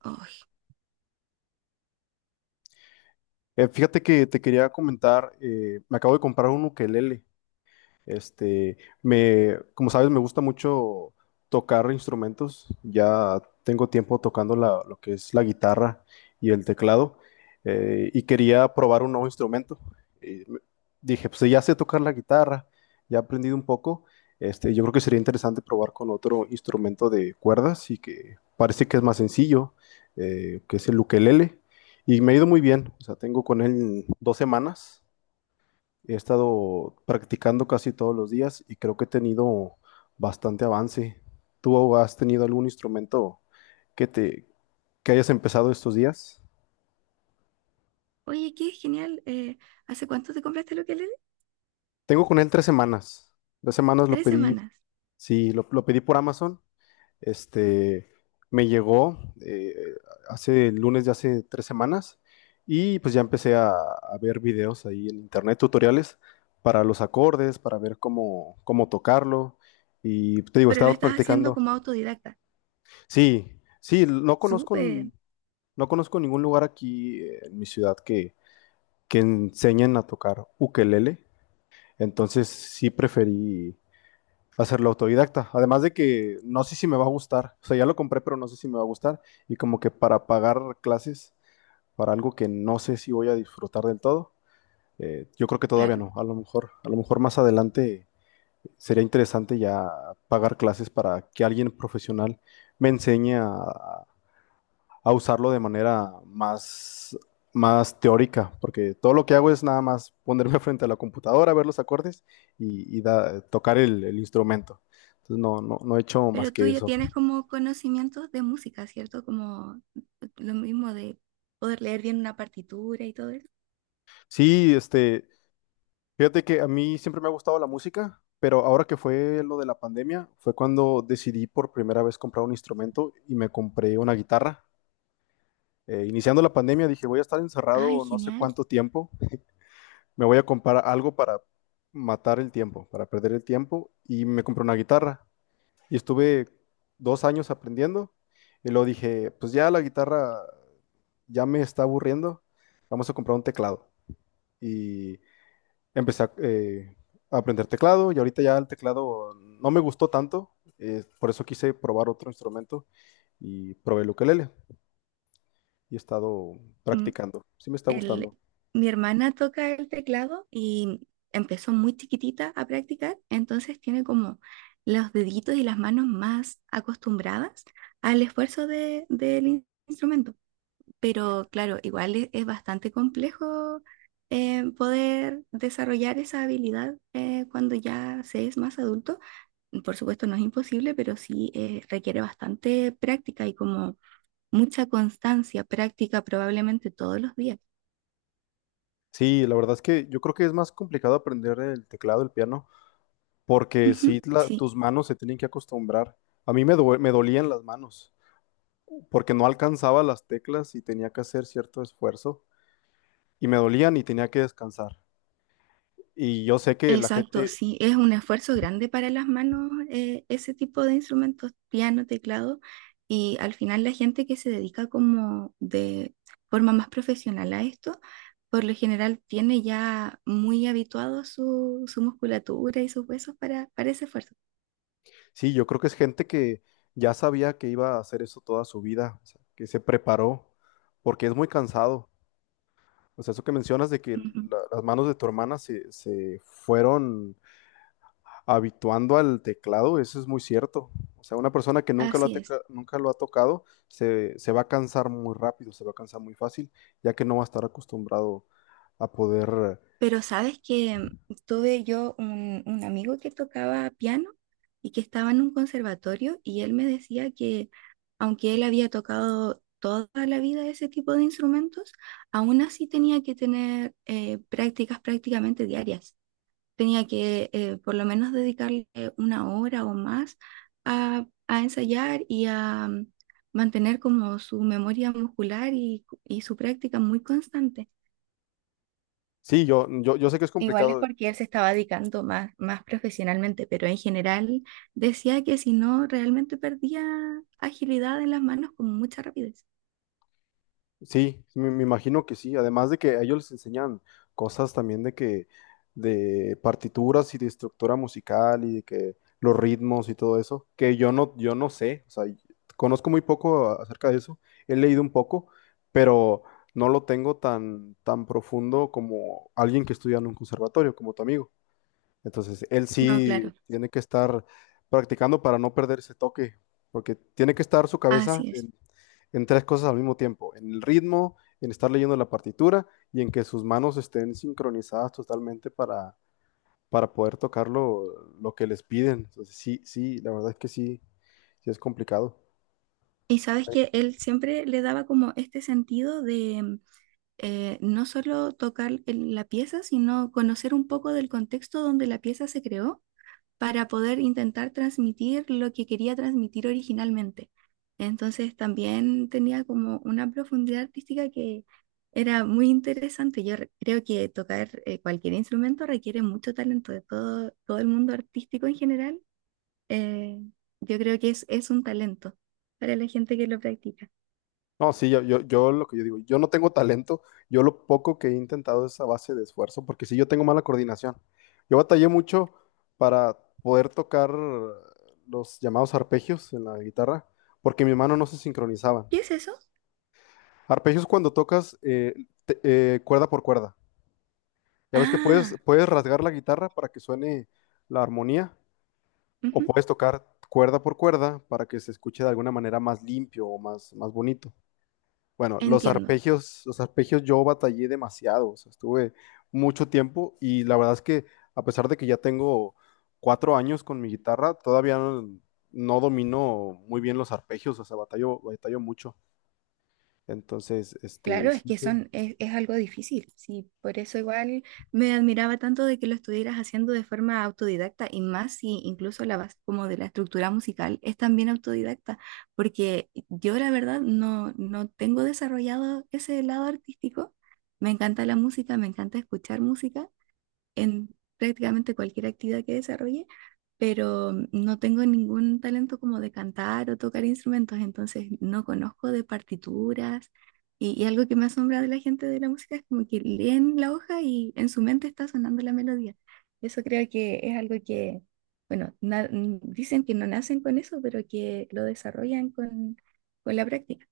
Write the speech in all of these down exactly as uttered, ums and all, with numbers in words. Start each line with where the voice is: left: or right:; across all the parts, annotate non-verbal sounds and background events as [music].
right: Ay,
left: Eh, fíjate que te quería comentar, eh, me acabo de comprar un ukelele. Este, me, Como sabes, me gusta mucho tocar instrumentos. Ya tengo tiempo tocando la- lo que es la guitarra y el teclado. Eh, y quería probar un nuevo instrumento. Y me- Dije, pues ya sé tocar la guitarra, ya he aprendido un poco. Este, yo creo que sería interesante probar con otro instrumento de cuerdas y que parece que es más sencillo, eh, que es el ukelele. Y me ha ido muy bien. O sea, tengo con él dos semanas. He estado practicando casi todos los días y creo que he tenido bastante avance. ¿Tú has tenido algún instrumento que te que hayas empezado estos días?
right: oye, qué genial. Eh, ¿hace cuánto te compraste lo que le
left: Tengo con él tres semanas. Tres semanas lo
right: Tres
left: pedí.
right: semanas.
left: Sí, lo, lo pedí por Amazon. Este, Me llegó, eh, hace el lunes de hace tres semanas. Y pues ya empecé a, a ver videos ahí en internet, tutoriales para los acordes, para ver cómo, cómo tocarlo. Y te digo, he
right: Pero lo
left: estado
right: estás haciendo
left: practicando.
right: como autodidacta.
left: Sí, sí. No conozco,
right: Súper,
left: n- no conozco ningún lugar aquí, eh, en mi ciudad que, que enseñen a tocar ukelele, entonces sí preferí hacerlo autodidacta. Además de que no sé si me va a gustar. O sea, ya lo compré, pero no sé si me va a gustar, y como que para pagar clases para algo que no sé si voy a disfrutar del todo, eh, yo creo que todavía
right: claro.
left: no. A lo mejor, a lo mejor más adelante sería interesante ya pagar clases para que alguien profesional me enseñe a a usarlo de manera más, más teórica, porque todo lo que hago es nada más ponerme [laughs] frente a la computadora, ver los acordes y, y da- tocar el, el instrumento. Entonces no, no, no he hecho más
right: Pero tú
left: que
right: ya
left: eso.
right: tienes como conocimientos de música, ¿cierto? Como lo mismo de poder leer bien una partitura y todo eso.
left: Sí. Este, fíjate que a mí siempre me ha gustado la música, pero ahora que fue lo de la pandemia, fue cuando decidí por primera vez comprar un instrumento y me compré una guitarra. Eh, iniciando la pandemia dije, voy a estar
right: Ay,
left: encerrado no sé
right: genial.
left: cuánto tiempo. Me voy a comprar algo para matar el tiempo, para perder el tiempo, y me compré una guitarra. Y estuve dos años aprendiendo, y luego dije, pues ya la guitarra ya me está aburriendo, vamos a comprar un teclado. Y empecé a, eh, a aprender teclado, y ahorita ya el teclado no me gustó tanto. Eh, por eso quise probar otro instrumento, y probé el ukelele, y he estado
right: Mm,
left: practicando. Sí me está
right: el,
left: gustando.
right: mi hermana toca el teclado y empezó muy chiquitita a practicar, entonces tiene como los deditos y las manos más acostumbradas al esfuerzo de- del instrumento. Pero claro, igual es, es bastante complejo eh, poder desarrollar esa habilidad eh, cuando ya se es más adulto. Por supuesto, no es imposible, pero sí eh, requiere bastante práctica y como mucha constancia, práctica probablemente todos los días.
left: Sí, la verdad es que yo creo que es más complicado aprender el teclado, el piano. Porque sí,
right: Ujú,
left: la-
right: sí.
left: tus manos se tienen que acostumbrar. A mí me, due- me dolían las manos, porque no alcanzaba las teclas y tenía que hacer cierto esfuerzo, y me dolían y tenía que descansar. Y yo sé que la
right: Exacto,
left: gente,
right: sí, es un esfuerzo grande para las manos eh, ese tipo de instrumentos, piano, teclado, y al final la gente que se dedica como de forma más profesional a esto, por lo general tiene ya muy habituado su, su musculatura y sus huesos para, para ese esfuerzo.
left: sí, yo creo que es gente que ya sabía que iba a hacer eso toda su vida, o sea, que se preparó, porque es muy cansado. O sea, eso que mencionas de que
right: Ujú,
left: la- las manos de tu hermana se, se fueron habituando al teclado, eso es muy cierto. O sea, una persona que nunca lo ha,
right: así es.
left: teca- nunca lo ha tocado se, se va a cansar muy rápido, se va a cansar muy fácil, ya que no va a estar acostumbrado a poder...
right: Pero sabes que tuve yo un, un amigo que tocaba piano y que estaba en un conservatorio y él me decía que aunque él había tocado toda la vida ese tipo de instrumentos, aún así tenía que tener eh, prácticas prácticamente diarias. Tenía que eh, por lo menos dedicarle una hora o más a, a ensayar y a mm, mantener como su memoria muscular y y su práctica muy constante.
left: Sí, yo, yo, yo sé que es
right: Igual es
left: complicado.
right: porque él se estaba dedicando más, más profesionalmente, pero en general decía que si no, realmente perdía agilidad en las manos con mucha rapidez.
left: Sí, sí, me, me imagino que sí. Además de que a ellos les enseñan cosas también de que, de partituras y de estructura musical y de que los ritmos y todo eso, que yo no, yo no sé. O sea, y- conozco muy poco a- acerca de eso, he leído un poco, pero no lo tengo tan, tan profundo como alguien que estudia en un conservatorio, como tu amigo. Entonces, él
right: No,
left: sí
right: claro,
left: tiene que estar practicando para no perder ese toque, porque tiene que estar su cabeza
right: así es.
left: en, en tres cosas al mismo tiempo, en el ritmo, en estar leyendo la partitura y en que sus manos estén sincronizadas totalmente para, para poder tocar lo, lo que les piden. Entonces, sí, sí, la verdad es que sí, sí es complicado.
right: Y sabes que él siempre le daba como este sentido de eh, no solo tocar el- la pieza, sino conocer un poco del contexto donde la pieza se creó para poder intentar transmitir lo que quería transmitir originalmente. Entonces también tenía como una profundidad artística que era muy interesante. Yo re- creo que tocar eh, cualquier instrumento requiere mucho talento de todo, todo el mundo artístico en general. eh, yo creo que es, es un talento para la gente que lo practica.
left: No, sí. yo, yo, yo Lo que yo digo, yo no tengo talento. Yo lo poco que he intentado es a base de esfuerzo, porque sí, yo tengo mala coordinación. Yo batallé mucho para poder tocar los llamados arpegios en la guitarra, porque mi mano no se sincronizaban.
right: ¿Qué es eso?
left: Arpegios cuando tocas, eh, te- eh, cuerda por cuerda. Ya ves que puedes,
right: Ah,
left: puedes rasgar la guitarra para que suene la armonía, o
right: ujú,
left: puedes tocar cuerda por cuerda para que se escuche de alguna manera más limpio o más, más bonito. Bueno, los
right: entiendo.
left: arpegios, los arpegios yo batallé demasiado. O sea, estuve mucho tiempo y la verdad es que a pesar de que ya tengo cuatro años con mi guitarra, todavía no, no domino muy bien los arpegios. O sea, batallo, batallo mucho. Entonces, este,
right: Claro, es
left: sí,
right: que
left: sí,
right: son, es, es algo difícil, sí, por eso igual me admiraba tanto de que lo estuvieras haciendo de forma autodidacta y más si incluso la base como de la estructura musical es también autodidacta, porque yo la verdad no, no tengo desarrollado ese lado artístico, me encanta la música, me encanta escuchar música, en prácticamente cualquier actividad que desarrolle, pero no tengo ningún talento como de cantar o tocar instrumentos, entonces no conozco de partituras. Y, y algo que me asombra de la gente de la música es como que leen la hoja y en su mente está sonando la melodía. Eso creo que es algo que, bueno, na- n- dicen que no nacen con eso, pero que lo desarrollan con, con la práctica.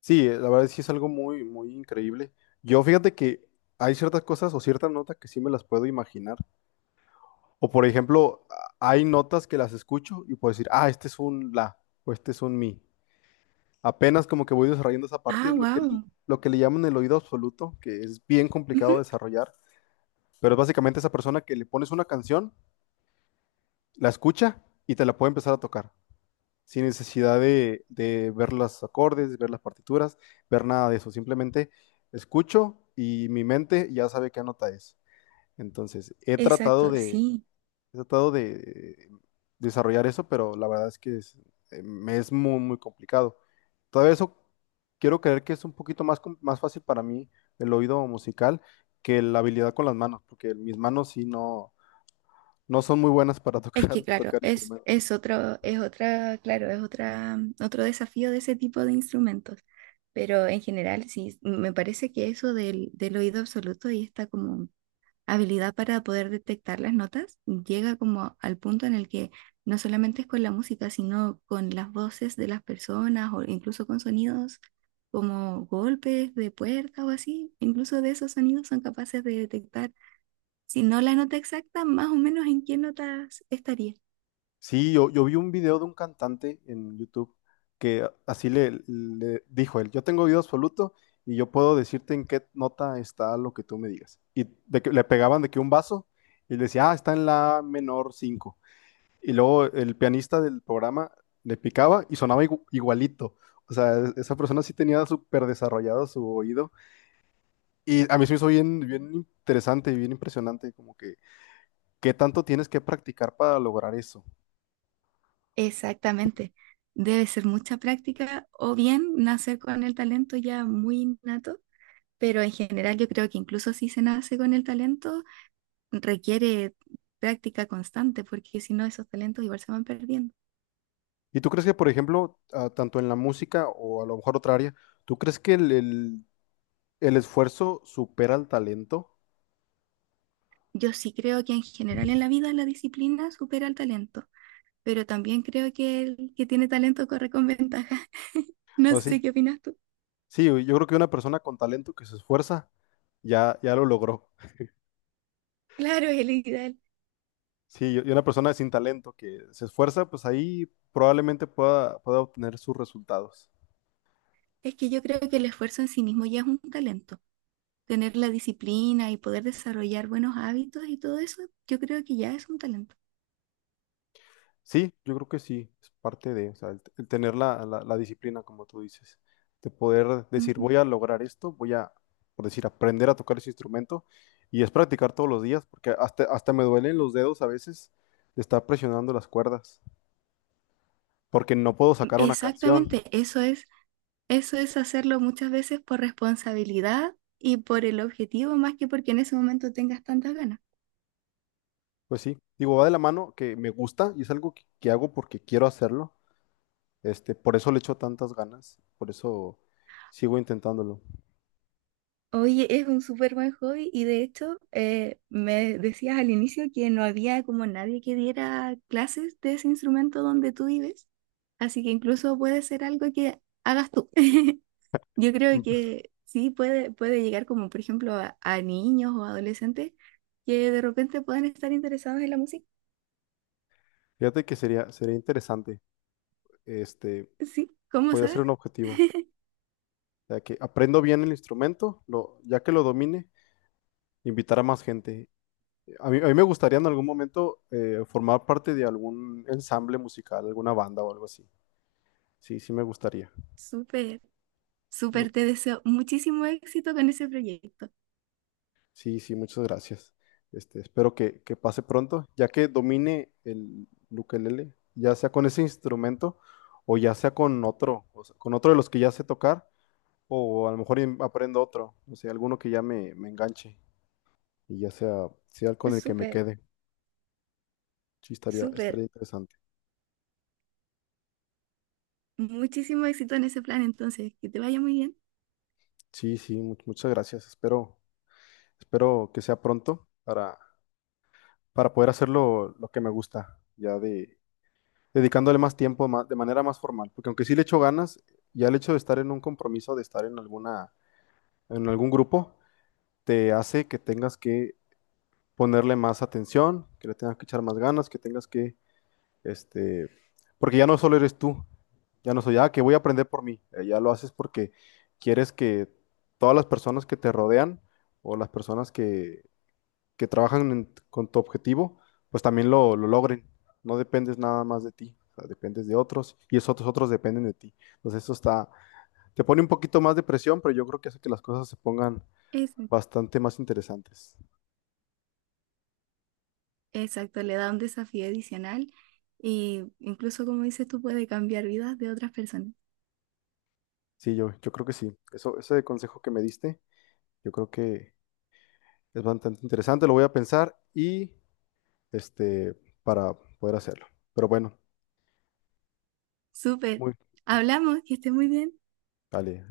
left: sí, la verdad sí es algo muy, muy increíble. Yo fíjate que hay ciertas cosas o ciertas notas que sí me las puedo imaginar. O por ejemplo, a- hay notas que las escucho y puedo decir, ah, este es un la o este es un mi. Apenas como que voy desarrollando esa
right: Ah,
left: parte, lo que,
right: wow.
left: lo que le llaman el oído absoluto, que es bien complicado de desarrollar, pero es básicamente esa persona que le pones una canción, la escucha y te la puede empezar a tocar, sin necesidad de, de ver los acordes, ver las partituras, ver nada de eso. Simplemente escucho y mi mente ya sabe qué nota es. Entonces, he tratado
right: Exacto,
left: de
right: sí.
left: he tratado de desarrollar eso, pero la verdad es que es, eh, me es muy, muy complicado. Todavía eso quiero creer que es un poquito más, com- más fácil para mí el oído musical que la habilidad con las manos, porque mis manos sí no, no son muy buenas para
right: Es que
left: tocar, [laughs]
right: claro,
left: tocar
right: es,
left: instrumentos.
right: es otro, es otra, claro, es otra, mm, otro desafío de ese tipo de instrumentos. Pero en general, sí, me parece que eso del, del oído absoluto y esta como habilidad para poder detectar las notas llega como al punto en el que no solamente es con la música, sino con las voces de las personas o incluso con sonidos como golpes de puerta o así, incluso de esos sonidos son capaces de detectar, si no la nota exacta, más o menos en qué notas estaría.
left: Sí, yo, yo vi un video de un cantante en YouTube que así le, le dijo él, yo tengo oído absoluto y yo puedo decirte en qué nota está lo que tú me digas. Y de que le pegaban de que un vaso y le decía, ah, está en la menor cinco. Y luego el pianista del programa le picaba y sonaba igu- igualito. O sea, es- esa persona sí tenía súper desarrollado su oído. Y a mí se me hizo bien, bien interesante y bien impresionante, como que qué tanto tienes que practicar para lograr eso.
right: Exactamente. Debe ser mucha práctica o bien nacer con el talento ya muy innato, pero en general yo creo que incluso si se nace con el talento, requiere práctica constante, porque si no esos talentos igual se van perdiendo.
left: ¿Y tú crees que, por ejemplo, a- tanto en la música o a lo mejor otra área, tú crees que el, el- el esfuerzo supera al talento?
right: Yo sí creo que en general en la vida la disciplina supera al talento, pero también creo que el que tiene talento corre con ventaja. [laughs] No
left: ¿O
right: sé
left: sí?
right: qué opinas tú.
left: Sí, yo yo creo que una persona con talento que se esfuerza ya, ya lo logró.
right: Claro, es el ideal.
left: Sí, y y una persona sin talento que se esfuerza, pues ahí probablemente pueda, pueda obtener sus resultados.
right: Es que yo creo que el esfuerzo en sí mismo ya es un talento. Tener la disciplina y poder desarrollar buenos hábitos y todo eso, yo creo que ya es un talento.
left: Sí, yo creo que sí, es parte de... O sea, el, el tener la, la- la disciplina, como tú dices, de poder decir,
right: Ujú.
left: voy a lograr esto, voy a, por decir, aprender a tocar ese instrumento, y es practicar todos los días, porque hasta, hasta me duelen los dedos a veces de estar presionando las cuerdas, porque no puedo sacar una canción.
right: Exactamente, eso es, eso es hacerlo muchas veces por responsabilidad y por el objetivo más que porque en ese momento tengas tantas ganas.
left: Pues sí, digo, va de la mano que me gusta y es algo que, que hago porque quiero hacerlo, este, por eso le echo tantas ganas, por eso sigo intentándolo. [laughs]
right: Oye, es un súper buen hobby y de hecho eh, me decías al inicio que no había como nadie que diera clases de ese instrumento donde tú vives, así que incluso puede ser algo que hagas tú. [laughs] Yo creo
left: Mm.
right: que sí puede, puede llegar como por ejemplo a, a niños o adolescentes que de repente puedan estar interesados en la música.
left: Fíjate que sería, sería interesante. este
right: Sí, ¿cómo
left: Podría ser
right: sabes?
left: un objetivo.
right: [laughs]
left: Ya que aprendo bien el instrumento, lo, ya que lo domine, invitar a más gente. A mí, a mí me gustaría en algún momento, eh, formar parte de algún ensamble musical, alguna banda o algo así. Sí, sí me gustaría.
right: Súper,
left: No.
right: súper, te deseo muchísimo éxito con ese proyecto.
left: Sí, sí, muchas gracias. Este, espero que, que pase pronto, ya que domine el ukelele, ya sea con ese instrumento o ya sea con otro, o sea, con otro de los que ya sé tocar, o a lo mejor in- aprendo otro, o sea, alguno que ya me me enganche. Y ya sea, sea con el que me
right: Súper,
left: quede. Sí, estaría, estaría
right: súper,
left: interesante.
right: muchísimo éxito en ese plan. Entonces, que te vaya muy bien.
left: Sí, sí, mu- muchas gracias. Espero, espero que sea pronto para, para poder hacerlo lo que me gusta, ya de dedicándole más tiempo ma- de manera más formal. Porque aunque sí le echo ganas, ya el hecho de estar en un compromiso, de estar en alguna, en algún grupo, te hace que tengas que ponerle más atención, que le tengas que echar más ganas, que tengas que... Este, porque ya no solo eres tú, ya no soy, ah, que voy a aprender por mí. Eh, ya lo haces porque quieres que todas las personas que te rodean o las personas que, que trabajan en- con tu objetivo, pues también lo, lo logren. No dependes nada más de ti, o sea, dependes de otros y esos otros, otros dependen de ti. Entonces eso está, te pone un poquito más de presión, pero yo creo que hace que las cosas se pongan
right: Eso
left: bastante más interesantes.
right: exacto, le da un desafío adicional y incluso como dices tú puede cambiar vidas de otras personas.
left: Sí, yo, yo creo que sí. Eso, ese consejo que me diste, yo creo que es bastante interesante. Lo voy a pensar y este, para poder hacerlo. Pero bueno,
right: Súper,
left: muy,
right: hablamos, que esté muy bien.
left: vale.